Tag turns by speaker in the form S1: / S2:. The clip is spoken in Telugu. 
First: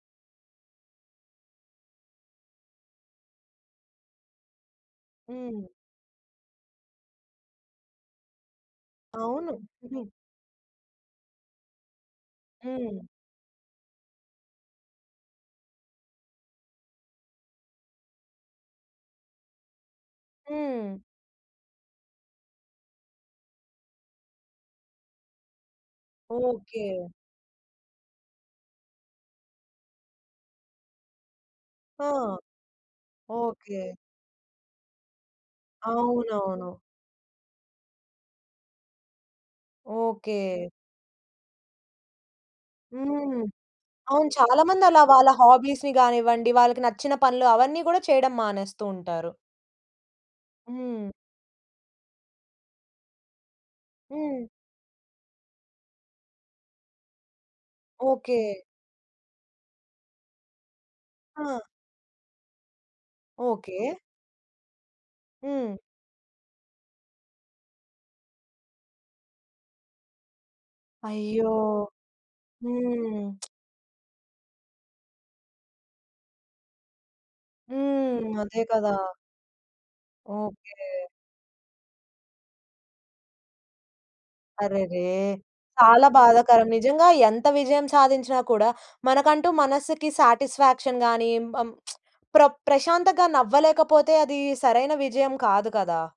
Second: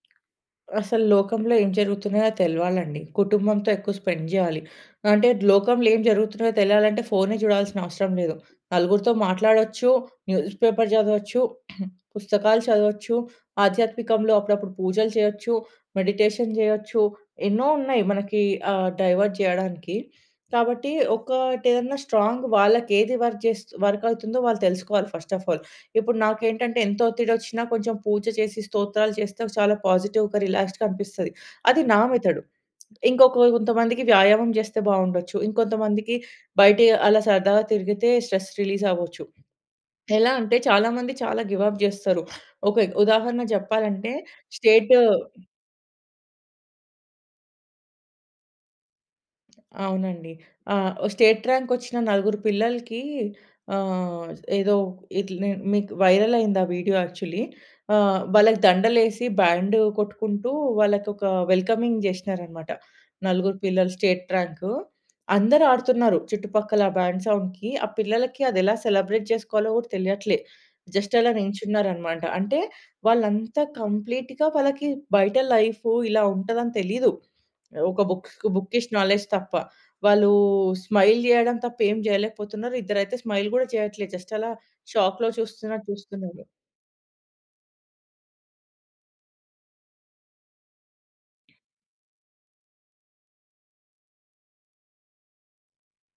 S1: అసలు లోకంలో ఏం జరుగుతున్నాయో తెలవాలండి. కుటుంబంతో ఎక్కువ స్పెండ్ జేయాలి. అంటే
S2: హ్మ్.
S1: లోకంలో ఏం జరుగుతున్నాయో తెలియాలంటే ఫోనే చూడాల్సిన అవసరం లేదు. నలుగురితో
S2: అవును.
S1: మాట్లాడొచ్చు. న్యూస్ పేపర్ జదవచ్చు. పుస్తకాలు
S2: హ్మ్.
S1: చదవచ్చు. ఆధ్యాత్మికంలో అప్పుడప్పుడు పూజలు చేయొచ్చు, మెడిటేషన్ జేయొచ్చు ఎన్నో ఉన్నాయి మనకి ఆహ్, డైవర్ట్ జేయడానికి. కాబట్టి
S2: హ్మ్.
S1: ఒకటేదన్నా స్ట్రాంగ్ వాళ్ళకేది వర్క్ జేస్తు వర్క్ అవుతుందో వాళ్ళు తెలుసుకోవాలి ఫస్ట్ ఆఫ్ ఆల్. ఇప్పుడు నాకేంటంటే ఎంత
S2: ఓకే.
S1: ఒత్తిడొచ్చినా కొంచెం పూజ చేసి, స్తోత్రాలు చేస్తే చాలా పాజిటివ్‌గా రిలాక్స్డ్‌గా అనిపిస్తది. అది నా
S2: ఆ!
S1: మెథడు. ఇంకొక
S2: ఓకే.
S1: కొంతమందికి వ్యాయామం జేస్తే బావుండొచ్చు. ఇంకొంతమందికి
S2: అవునవును.
S1: బయట అలా సరదాగా తిరిగితే స్ట్రెస్ రిలీజ్ అవ్వొచ్చు. ఎలా అంటే
S2: ఓకే.
S1: చాలా మంది చాలా గివ్ అప్ జేస్తరు. ఒక ఎ ఉదాహరణ
S2: హ్మ్.
S1: చెప్పాలంటే
S2: అవును. చాలా
S1: స్టేటు
S2: మందలా వాళ్ళ హాబీస్‌ని గానివ్వండి, వాళ్ళకి నచ్చిన పనులు అవన్నీ గూడా చేయడం మానేస్తు ఉంటారు.
S1: అవునండి. ఆ! వ
S2: హ్మ్.
S1: స్టేట్ ర్యాంక్ ఒచ్చిన నలుగురు పిల్లలకి ఆహ్,
S2: హ్మ్.
S1: ఏదో ఇట్లా నే మీకు వైరల్ అయింది ఆ వీడియో యాక్చువల్లీ. ఆహ్,
S2: ఓకే.
S1: వాళ్ళకి దండలేసి బ్యాండ్ కొట్టుకుంటూ వాళ్ళకొక
S2: ఆ!
S1: వెల్కమింగ్ జేషీనరన్నమాట. నలుగురు
S2: ఓకే.
S1: పిల్లలు స్టేట్ ర్యాంకు. అందరూ
S2: హ్మ్.
S1: ఆడుతున్నారు చుట్టుపక్కల. ఆ బ్యాండ్ సౌండ్‌కి ఆ పిల్లలకి అదెలా సెలబ్రేట్ చేసుకోవాలో కూడా తెలియట్లే. జస్ట్ అలా
S2: అయ్యో!
S1: నిల్చున్నారన్నమాట. అంటే వాళ్ళు
S2: హ్మ్.
S1: అంతా కంప్లీట్‌గా వాళ్ళకి బయట లైఫ్ ఇలా ఉంటదని తెలీదు. ఒక
S2: హ్మ్.
S1: బుక్స్,
S2: అదే
S1: బుకిష్
S2: కదా!
S1: నాలెడ్జ్ తప్ప. వాళ్ళు
S2: ఓకే.
S1: స్మైల్ జేయడం తప్ప ఏం జేయలేకపోతున్నారు. ఇద్దరైతే స్మైల్ గూడా చేయట్లే జస్ట్ అలా
S2: అరెరే!
S1: షాక్‌లో చూస్తున్నట్టు
S2: చాలా
S1: చూస్తున్నారు.
S2: బాధాకరం. నిజంగా ఎంత విజయం సాధించినా కూడా మనకంటూ మనస్సుకి శాటిస్‌ఫాక్షన్ గాని, మ ప్ర ప్రశాంతంగా నవ్వలేకపోతే అది సరైన విజయం కాదు కదా!